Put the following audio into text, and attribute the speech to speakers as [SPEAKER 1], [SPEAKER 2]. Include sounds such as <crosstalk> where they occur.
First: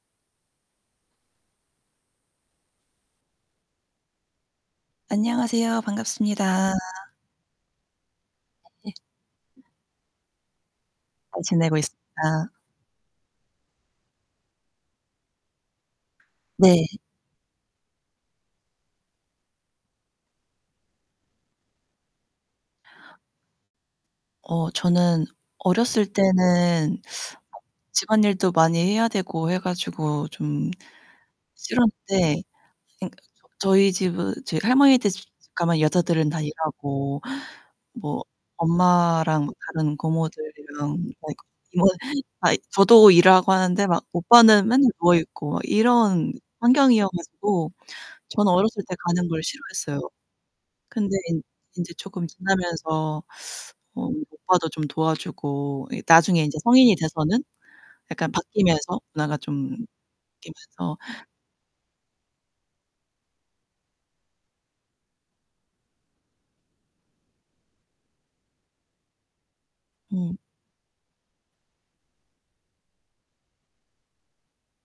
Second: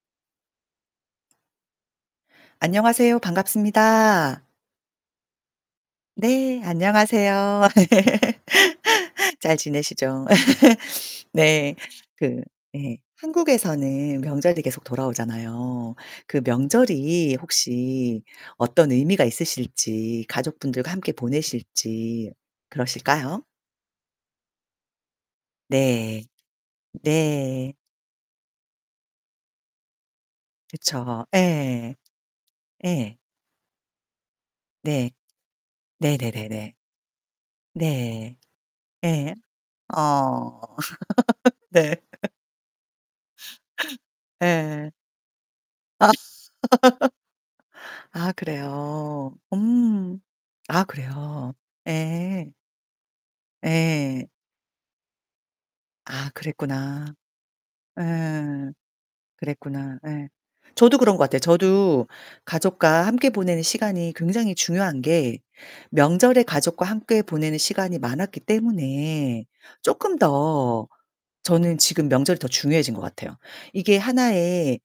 [SPEAKER 1] 안녕하세요. 반갑습니다.
[SPEAKER 2] 안녕하세요.
[SPEAKER 1] 네
[SPEAKER 2] 반갑습니다.
[SPEAKER 1] 안녕하세요.
[SPEAKER 2] 아 네.
[SPEAKER 1] <laughs> 잘
[SPEAKER 2] 음.
[SPEAKER 1] 지내시죠? <laughs> <sniffs>
[SPEAKER 2] 잘
[SPEAKER 1] 네.
[SPEAKER 2] 지내고
[SPEAKER 1] 그
[SPEAKER 2] 있습니다.
[SPEAKER 1] 예 한국에서는 명절이 계속 돌아오잖아요. 그
[SPEAKER 2] 네.
[SPEAKER 1] 명절이 혹시 어떤 의미가 있으실지 가족분들과 함께 보내실지 그러실까요?
[SPEAKER 2] 어 저는 어렸을
[SPEAKER 1] 네.
[SPEAKER 2] 때는 <sucks teeth>
[SPEAKER 1] 네.
[SPEAKER 2] 집안일도 많이 해야 되고 해 가지고 좀
[SPEAKER 1] 그쵸 예.
[SPEAKER 2] 싫었는데 그러니까
[SPEAKER 1] 예.
[SPEAKER 2] 저 저희 집은 저희
[SPEAKER 1] 네.
[SPEAKER 2] 할머니댁 집 가면 여자들은 다
[SPEAKER 1] 네네네네.
[SPEAKER 2] 일하고 뭐
[SPEAKER 1] 네. 예.
[SPEAKER 2] 엄마랑 다른
[SPEAKER 1] 어
[SPEAKER 2] 고모들이랑 <unintelligible>
[SPEAKER 1] <laughs>
[SPEAKER 2] 이모
[SPEAKER 1] 네. <laughs>
[SPEAKER 2] 다 저도 일하고 하는데 막 오빠는
[SPEAKER 1] 예예.
[SPEAKER 2] 맨날 누워 있고 막
[SPEAKER 1] 아.
[SPEAKER 2] 이런 환경이어 가지고
[SPEAKER 1] <laughs> 아
[SPEAKER 2] 저는 어렸을 때 가는
[SPEAKER 1] 그래요.
[SPEAKER 2] 걸 싫어했어요.
[SPEAKER 1] 음. 아
[SPEAKER 2] 근데 인
[SPEAKER 1] 그래요.
[SPEAKER 2] 인제 조금
[SPEAKER 1] 예.
[SPEAKER 2] 지나면서 <sucks teeth> 어
[SPEAKER 1] 예.
[SPEAKER 2] 오빠도 좀 도와주고 예
[SPEAKER 1] 아
[SPEAKER 2] 나중에 이제 성인이
[SPEAKER 1] 그랬구나.
[SPEAKER 2] 돼서는 약간
[SPEAKER 1] 예.
[SPEAKER 2] 바뀌면서 문화가 좀
[SPEAKER 1] 그랬구나 예. 저도
[SPEAKER 2] 바뀌면서
[SPEAKER 1] 그런 것 같아요. 저도 가족과 함께 보내는 시간이 굉장히 중요한 게 명절에 가족과 함께 보내는 시간이 많았기 때문에 쪼끔
[SPEAKER 2] 음.
[SPEAKER 1] 더 저는 지금 명절이 더 중요해진 것 같아요. 이게 하나의